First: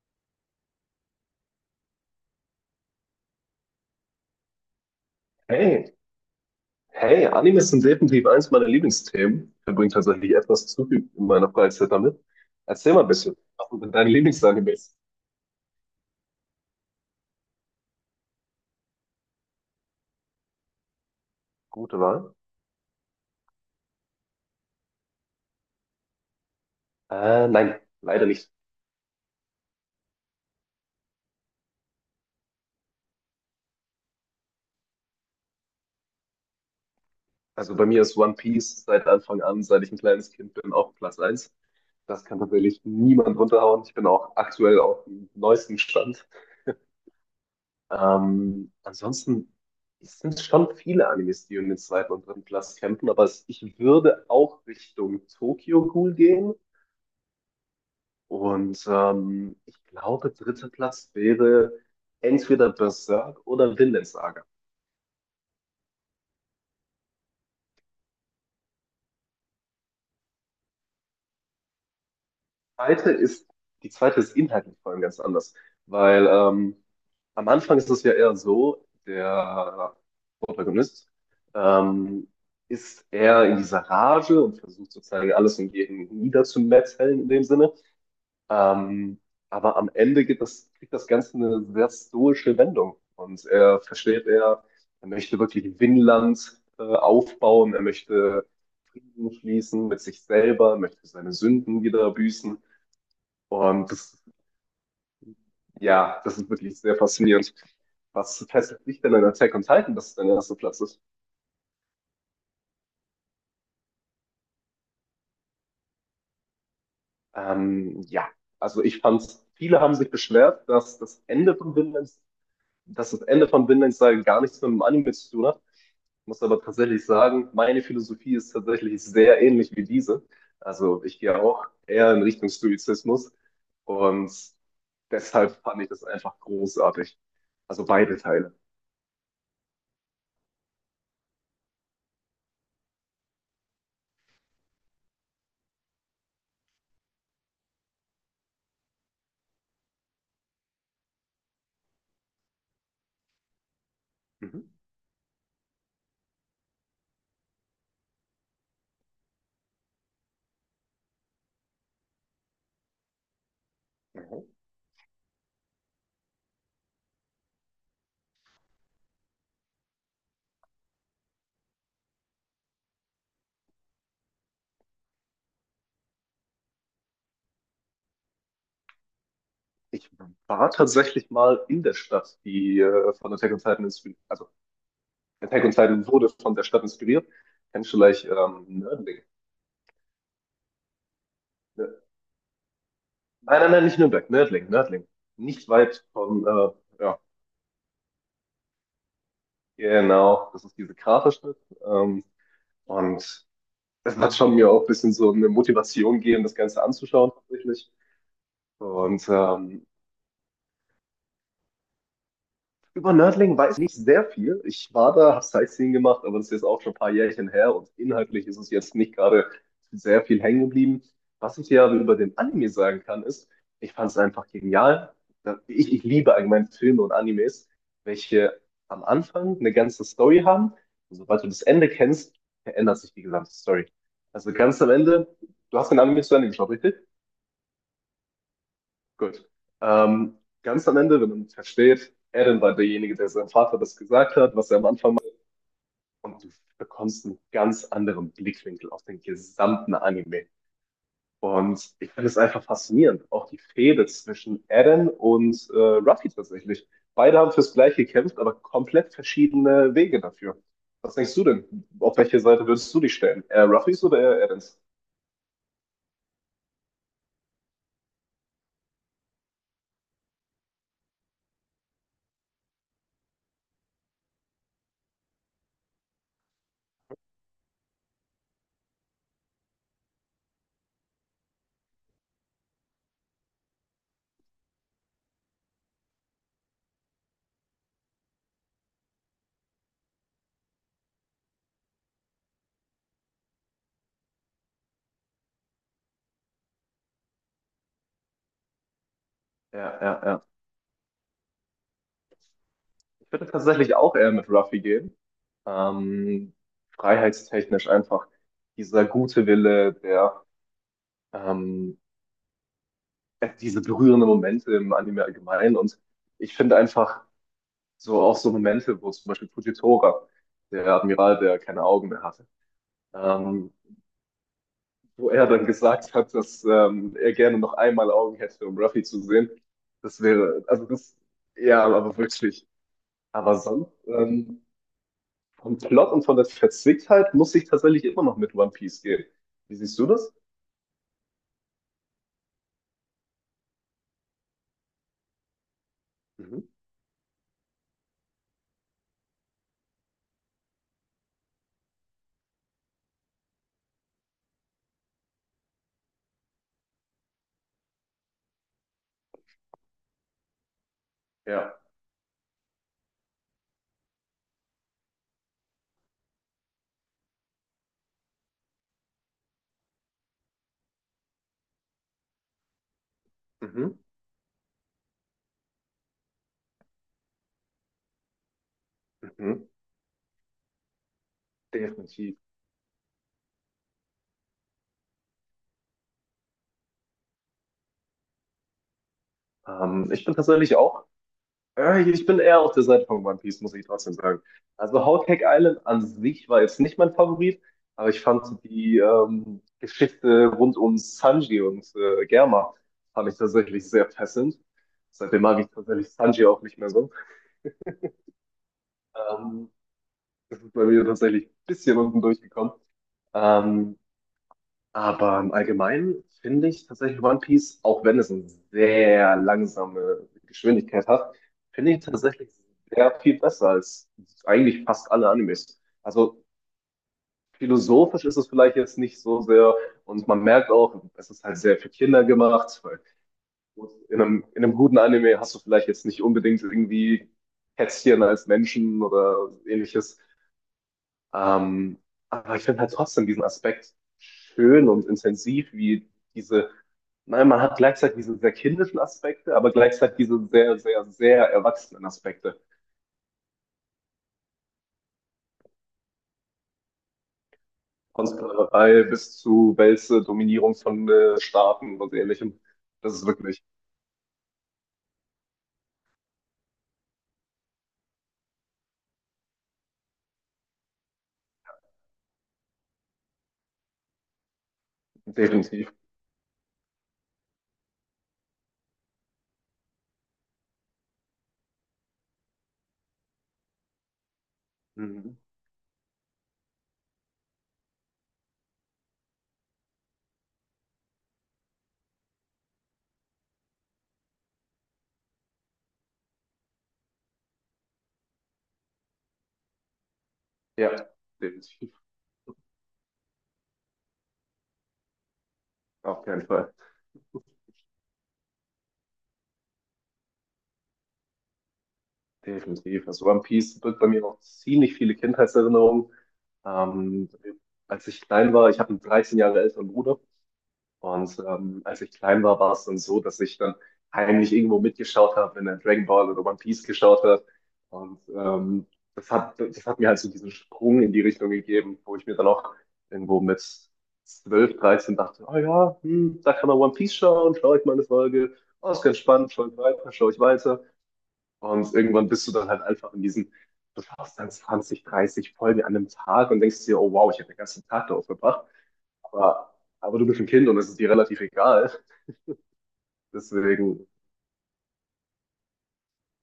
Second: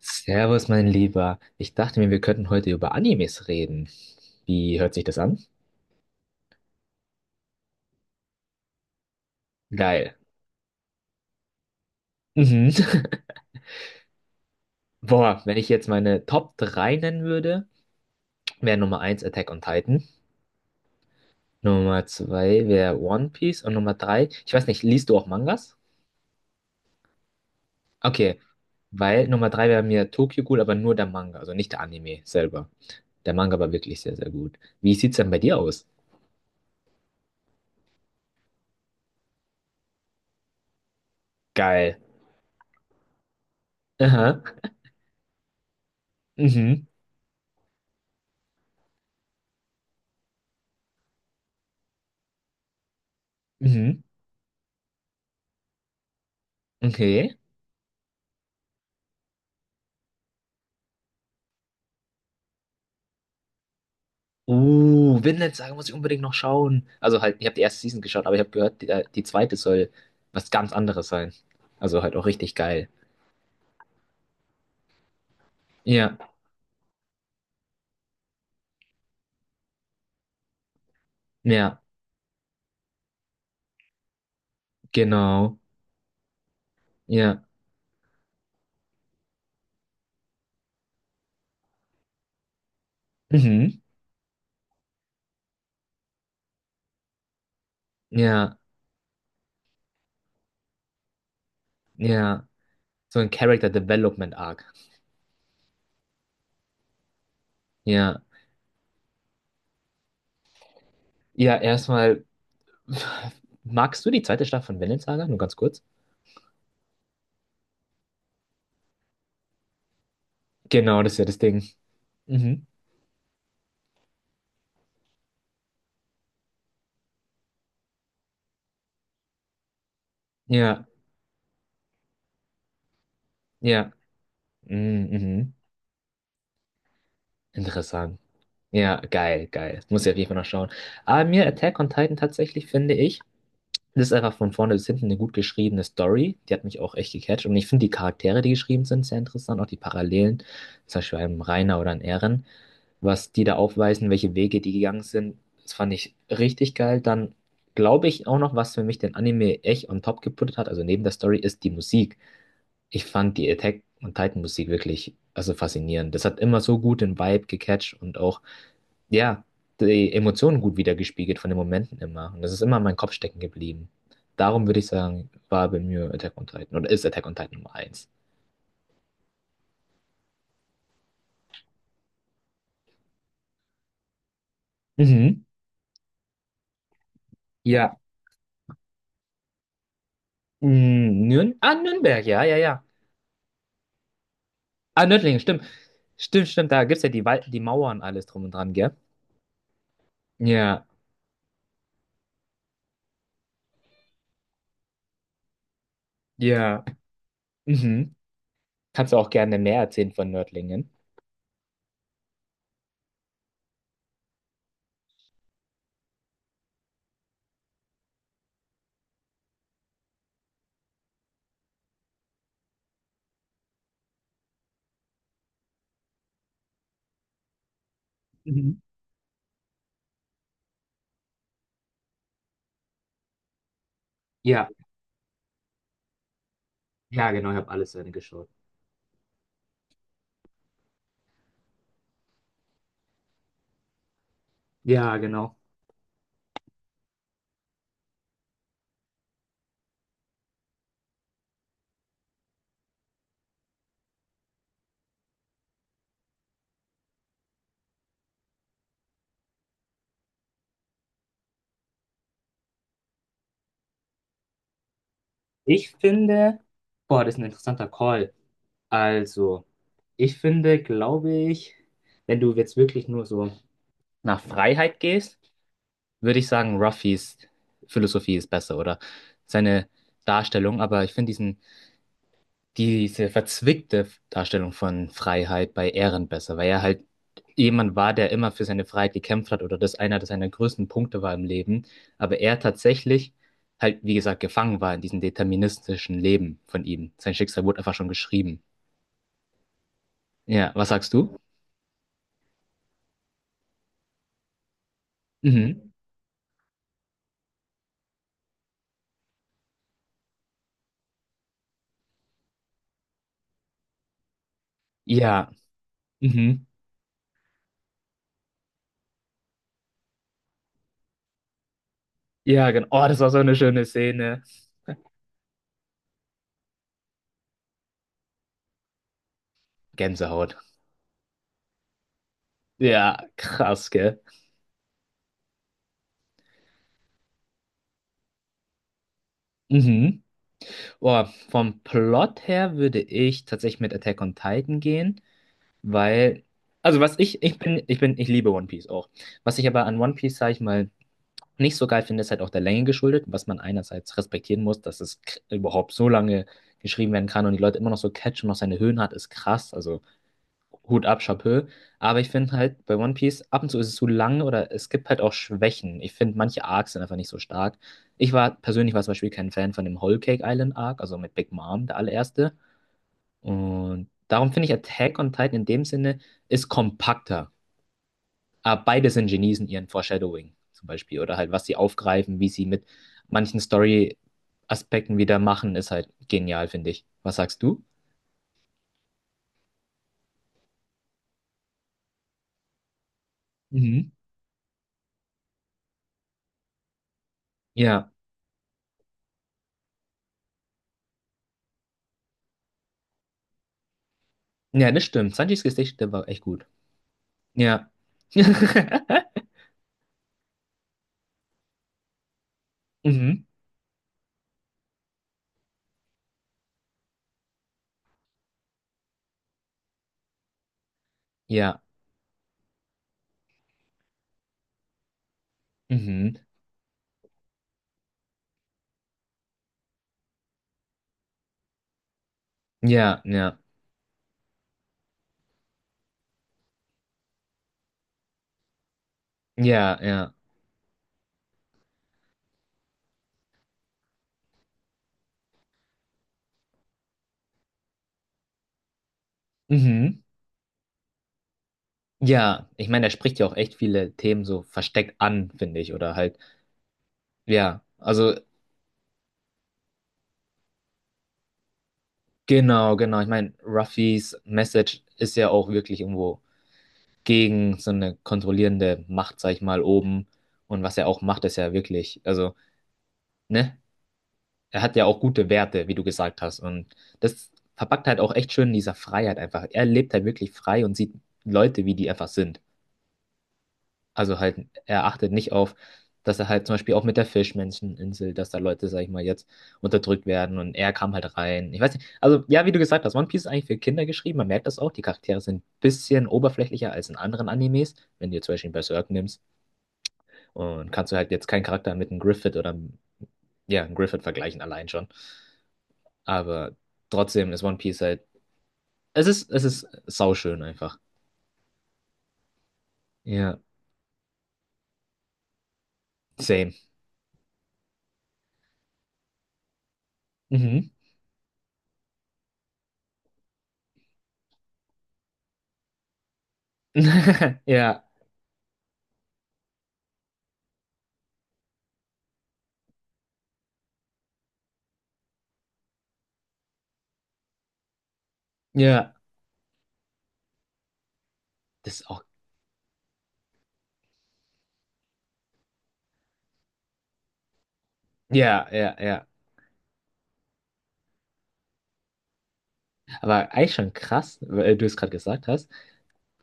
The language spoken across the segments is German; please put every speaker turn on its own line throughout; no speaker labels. Servus, mein Lieber. Ich dachte mir, wir könnten heute über Animes reden. Wie hört sich das an?
Hey, hey, Animes sind definitiv eines meiner Lieblingsthemen. Ich verbringe
Geil.
tatsächlich etwas zu viel in meiner Freizeit damit.
Mhm.
Erzähl mal ein bisschen. Was sind denn deine Lieblingsanimes?
Boah, wenn ich jetzt meine Top 3 nennen würde, wäre Nummer eins Attack on Titan,
Gute
Nummer
Wahl?
2 wäre One Piece und Nummer 3, ich weiß nicht, liest du auch Mangas?
Nein, leider
Okay,
nicht.
weil Nummer 3 wäre mir Tokyo Ghoul, aber nur der Manga, also nicht der Anime selber. Der Manga war wirklich sehr, sehr gut. Wie sieht's denn bei dir aus?
Also bei mir ist One Piece seit Anfang an, seit ich ein kleines Kind bin, auch Platz eins.
Geil.
Das kann tatsächlich niemand runterhauen. Ich bin auch
Aha.
aktuell auf dem neuesten Stand.
Mhm.
Ansonsten es sind schon viele Animes, die in den zweiten und dritten Platz kämpfen, aber ich
Mhm.
würde auch Richtung Tokyo Ghoul gehen.
Okay.
Und ich glaube, dritter Platz wäre entweder Berserk oder Vinland Saga.
Vinland Saga muss ich unbedingt noch schauen. Also halt, ich habe die erste Season geschaut, aber ich habe gehört, die zweite soll was ganz anderes sein. Also halt auch richtig geil.
Zweite ist, Die zweite ist inhaltlich vor allem ganz anders,
Ja,
weil am Anfang ist es ja eher so, der Protagonist
ja,
ähm, ist eher in dieser Rage und versucht sozusagen
genau.
alles und jeden niederzumetzeln in dem
Ja,
Sinne. Ähm, aber am Ende geht das, kriegt das Ganze eine sehr stoische Wendung. Und
mhm.
er versteht, er möchte wirklich Vinland aufbauen, er möchte
Ja,
Frieden schließen mit sich selber, möchte seine Sünden wieder
ja.
büßen.
So ein Character
Und das,
Development Arc.
ja, das ist wirklich sehr faszinierend.
Ja.
Was fesselt dich denn an Attack on Titan, dass es dein erster Platz ist?
Ja, erstmal, magst du die zweite Staffel von Vinland Saga? Nur ganz kurz.
Ja, also viele haben sich beschwert,
Genau, das ist ja das Ding. Mhm.
Dass das Ende von Vinland Saga gar nichts mit dem Anime zu tun hat. Muss aber tatsächlich sagen, meine Philosophie ist tatsächlich sehr ähnlich wie diese.
Ja,
Also ich gehe auch eher in Richtung Stoizismus
ja.
und
Mhm,
deshalb
mhm.
fand ich das einfach großartig. Also beide
Interessant.
Teile.
Ja, geil, geil. Das muss ich auf jeden Fall noch schauen. Aber mir Attack on Titan tatsächlich finde ich, das ist einfach von vorne bis hinten eine gut geschriebene Story. Die hat mich auch echt gecatcht. Und ich finde die Charaktere, die geschrieben sind, sehr interessant. Auch die Parallelen, zum Beispiel einem Reiner oder einem Eren, was die da aufweisen, welche
Mhm.
Wege die gegangen sind. Das fand ich richtig geil. Dann glaube ich auch noch, was für mich den Anime echt on top geputtet hat, also neben der Story, ist die Musik. Ich fand die Attack on
Mhm.
Titan Musik wirklich, also faszinierend. Das hat immer so gut den Vibe gecatcht und auch ja, die Emotionen gut wiedergespiegelt von den Momenten immer. Und das ist immer in meinem Kopf stecken geblieben. Darum würde ich sagen, war bei mir Attack on Titan oder ist Attack on Titan Nummer eins.
Ich war tatsächlich mal in der Stadt, die von Attack on Titan inspiriert, also
Mhm.
Attack on Titan wurde von der Stadt inspiriert. Kennst du
Ja.
vielleicht Nördling? Nö-
Nürnberg, ja, ja, ja.
Nein, nein, nein, nicht Nürnberg, Nördling,
Ah,
Nördling.
Nördlingen, stimmt.
Nicht weit von,
Stimmt, stimmt, da gibt es ja
ja,
die, die Mauern und alles drum und dran, gell?
genau, das ist
Ja,
diese Kraterstadt. Ähm, Und es hat schon mir auch ein bisschen so eine Motivation gegeben, das Ganze
ja.
anzuschauen tatsächlich.
Mhm. Kannst du
Und
auch gerne mehr
ähm,
erzählen von Nördlingen?
Über Nördlingen weiß ich nicht sehr viel. Ich war da, habe Sightseeing gemacht, aber das ist jetzt auch schon ein paar Jährchen her und inhaltlich ist es jetzt nicht gerade sehr viel hängen geblieben. Was ich dir aber über den Anime sagen kann, ist, ich fand es einfach genial. Ich, ich liebe allgemein Filme und Animes, welche
Mhm.
am Anfang eine ganze Story haben. Und sobald du das Ende kennst, verändert sich die gesamte Story. Also
Ja,
ganz am Ende, du hast den Anime zu Ende geschaut, richtig?
ja, genau, ich habe alles zu Ende geschaut.
Gut. Ähm, Ganz am Ende, wenn man es versteht, Eren war derjenige, der seinem Vater das gesagt hat, was er am Anfang
Ja,
macht.
genau.
Und du bekommst einen ganz anderen Blickwinkel auf den gesamten Anime. Und ich finde es einfach faszinierend. Auch die Fehde zwischen Eren und Ruffy tatsächlich. Beide haben fürs Gleiche gekämpft, aber komplett verschiedene Wege dafür. Was denkst du denn? Auf welche Seite würdest du dich stellen? Eher Ruffys oder eher Erens?
Ich finde, boah, das ist ein interessanter Call. Also, ich finde, glaube ich, wenn du jetzt wirklich nur so nach Freiheit gehst, würde ich sagen, Ruffys Philosophie ist besser oder seine Darstellung. Aber ich finde diese verzwickte Darstellung von Freiheit bei Ehren besser, weil er halt jemand war, der immer für seine Freiheit gekämpft hat oder das einer das seiner größten Punkte war im Leben, aber er tatsächlich halt, wie gesagt, gefangen war in diesem deterministischen Leben von ihm. Sein Schicksal wurde einfach schon geschrieben.
Ja, ja, ja.
Ja, was sagst du?
Ich würde tatsächlich auch eher mit Ruffy gehen.
Mhm.
Ähm, Freiheitstechnisch einfach dieser gute Wille, der ähm, diese berührenden Momente im Anime
Ja,
allgemein. Und ich
mhm.
finde einfach so auch so Momente, wo zum Beispiel Fujitora, der Admiral, der keine Augen mehr hatte,
Ja, genau. Oh, das war so eine
ähm,
schöne Szene.
wo er dann gesagt hat, dass er gerne noch einmal Augen hätte, um Ruffy zu sehen. Das
Gänsehaut.
wäre, also das, Ja, aber wirklich.
Ja,
Aber
krass,
sonst
gell?
vom Plot und von der Verzwicktheit muss ich tatsächlich immer noch mit One Piece gehen. Wie siehst du
Mhm.
das?
Oh, vom Plot her würde ich tatsächlich mit Attack on Titan gehen. Weil,
Mhm.
also was ich liebe One Piece auch. Was ich aber an One Piece, sag ich mal, nicht so geil finde, ist halt auch der Länge geschuldet, was man einerseits respektieren muss, dass es überhaupt so lange geschrieben werden kann und die Leute immer noch so catchen und noch seine Höhen hat, ist krass. Also Hut ab, Chapeau.
Ja.
Aber ich finde halt bei One Piece, ab und zu ist es zu lang oder es gibt halt auch Schwächen. Ich finde, manche Arcs sind einfach nicht so stark. Ich war persönlich war zum Beispiel kein Fan von dem Whole Cake Island Arc, also mit Big Mom, der allererste.
Mhm.
Und darum finde ich Attack on Titan in dem Sinne ist kompakter. Aber beide sind Genies
Mhm.
in ihren Foreshadowing zum Beispiel. Oder halt, was sie
Definitiv.
aufgreifen, wie sie mit manchen Story-Aspekten wieder machen, ist halt genial, finde ich. Was sagst du?
Ich bin tatsächlich ich bin eher auf der Seite von One Piece, muss ich
Mhm.
trotzdem sagen. Also Whole Cake Island an sich war jetzt nicht mein Favorit, aber
Ja,
ich fand die Geschichte rund um Sanji und Germa fand ich tatsächlich sehr fesselnd.
ja, das stimmt.
Seitdem mag
Sanjis
ich
Gesicht,
tatsächlich
der war echt
Sanji auch
gut.
nicht mehr so.
Ja.
Ähm, Das ist bei mir tatsächlich ein bisschen unten durchgekommen.
Mhm.
Ähm, Aber im Allgemeinen finde ich tatsächlich One Piece, auch wenn es eine sehr langsame Geschwindigkeit hat,
Ja.
finde ich tatsächlich sehr viel besser als eigentlich fast alle Animes.
Mhm.
Also philosophisch ist es vielleicht jetzt nicht so sehr und man merkt auch, es ist halt sehr für Kinder gemacht, weil
Ja, ja.
gut, in einem guten Anime hast du vielleicht jetzt nicht unbedingt irgendwie Kätzchen als Menschen oder
Ja,
ähnliches.
ja.
Ähm, aber ich finde halt trotzdem diesen Aspekt schön und intensiv, wie diese, nein, man hat gleichzeitig diese sehr kindischen Aspekte, aber gleichzeitig
Mhm.
diese sehr, sehr, sehr erwachsenen Aspekte.
Ja, ich meine, er spricht ja auch echt viele Themen so versteckt an, finde ich. Oder halt, ja.
Von
Also
Sklaverei bis zu Wälze, Dominierung von Staaten und ähnlichem.
genau,
Das
genau.
ist
Ich meine,
wirklich
Ruffys Message ist ja auch wirklich irgendwo gegen so eine kontrollierende Macht, sag ich mal, oben. Und was er auch macht, ist ja wirklich, also, ne? Er hat ja auch gute Werte,
definitiv.
wie du gesagt hast. Und das verpackt halt auch echt schön in dieser Freiheit einfach. Er lebt halt wirklich frei und sieht Leute, wie die einfach sind. Also halt, er achtet
Mhm.
nicht auf, dass er halt zum Beispiel auch mit der Fischmenscheninsel, dass da Leute, sag ich mal, jetzt unterdrückt werden und er kam halt rein. Ich weiß nicht, also ja, wie du gesagt hast, One Piece ist eigentlich für Kinder geschrieben, man merkt das auch, die Charaktere sind ein bisschen oberflächlicher als in anderen Animes, wenn du jetzt zum Beispiel Berserk nimmst und
Ja,
kannst du halt jetzt keinen
definitiv.
Charakter mit einem Griffith oder ja, einem Griffith vergleichen allein schon,
Auf keinen Fall.
aber trotzdem ist One Piece halt, es ist sauschön einfach.
Definitiv. Also One
Ja,
Piece birgt bei mir noch ziemlich viele Kindheitserinnerungen.
same.
Ähm, Als ich klein war, ich habe einen 13 Jahre älteren Bruder.
Mhm.
Und als ich klein war, war es dann so, dass ich dann heimlich irgendwo mitgeschaut habe, wenn er Dragon Ball oder One Piece geschaut hat.
Ja,
Und das hat mir halt so diesen Sprung in die Richtung gegeben, wo ich mir dann auch irgendwo mit 12, 13 dachte, oh ja, hm, da kann man One Piece schauen, schaue ich mal eine Folge. Oh, ist
ja,
ganz spannend, schaue ich weiter, schaue ich weiter. Und
das ist auch,
irgendwann bist du dann halt einfach in diesen, du schaust dann 20, 30 Folgen an einem Tag und denkst dir, oh wow, ich habe den ganzen Tag darauf verbracht.
ja, ja, ja.
Aber, aber du bist ein Kind und es ist dir relativ egal.
Aber eigentlich schon
Deswegen,
krass, weil du es gerade gesagt hast.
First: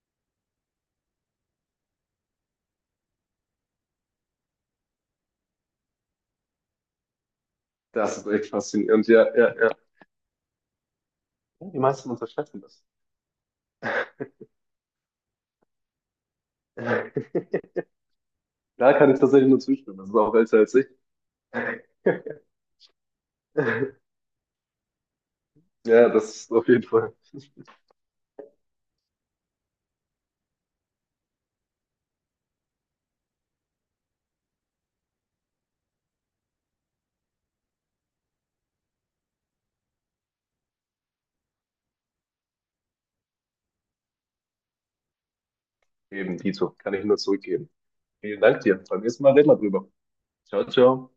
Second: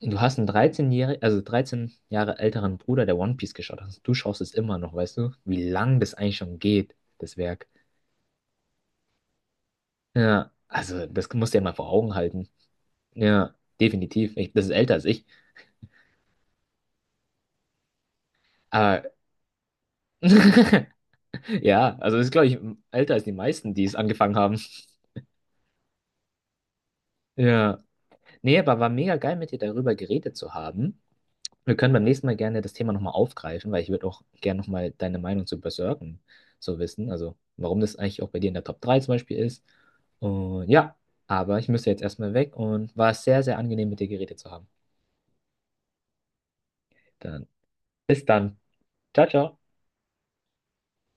Du hast einen 13-jährigen also 13 Jahre älteren Bruder, der One Piece geschaut hat. Also Du schaust es immer noch, weißt du, wie lang das eigentlich schon geht, das Werk.
Das ist echt faszinierend. Ja, ja, ja.
Ja, also das musst du ja mal
Die
vor
meisten
Augen halten.
unterschätzen das.
Ja, definitiv. Ich, das ist älter als ich.
Da
Aber
kann ich tatsächlich nur zustimmen. Das ist auch älter als ich.
ja, also das ist, glaube ich, älter als die meisten, die es angefangen haben.
Ja, das ist auf jeden Fall
Ja. Nee, aber war mega geil, mit dir darüber geredet zu haben. Wir können beim nächsten Mal gerne das Thema nochmal aufgreifen, weil ich würde auch gerne nochmal deine Meinung zu Berserken so wissen. Also warum das eigentlich auch bei dir in der Top 3 zum Beispiel ist. Und ja, aber ich müsste jetzt erstmal weg und war sehr, sehr angenehm mit dir geredet zu haben.
eben Dito. Kann ich nur
Dann
zurückgeben.
bis
Vielen
dann.
Dank dir. Beim nächsten
Ciao,
Mal reden wir
ciao.
drüber. Ciao, ciao.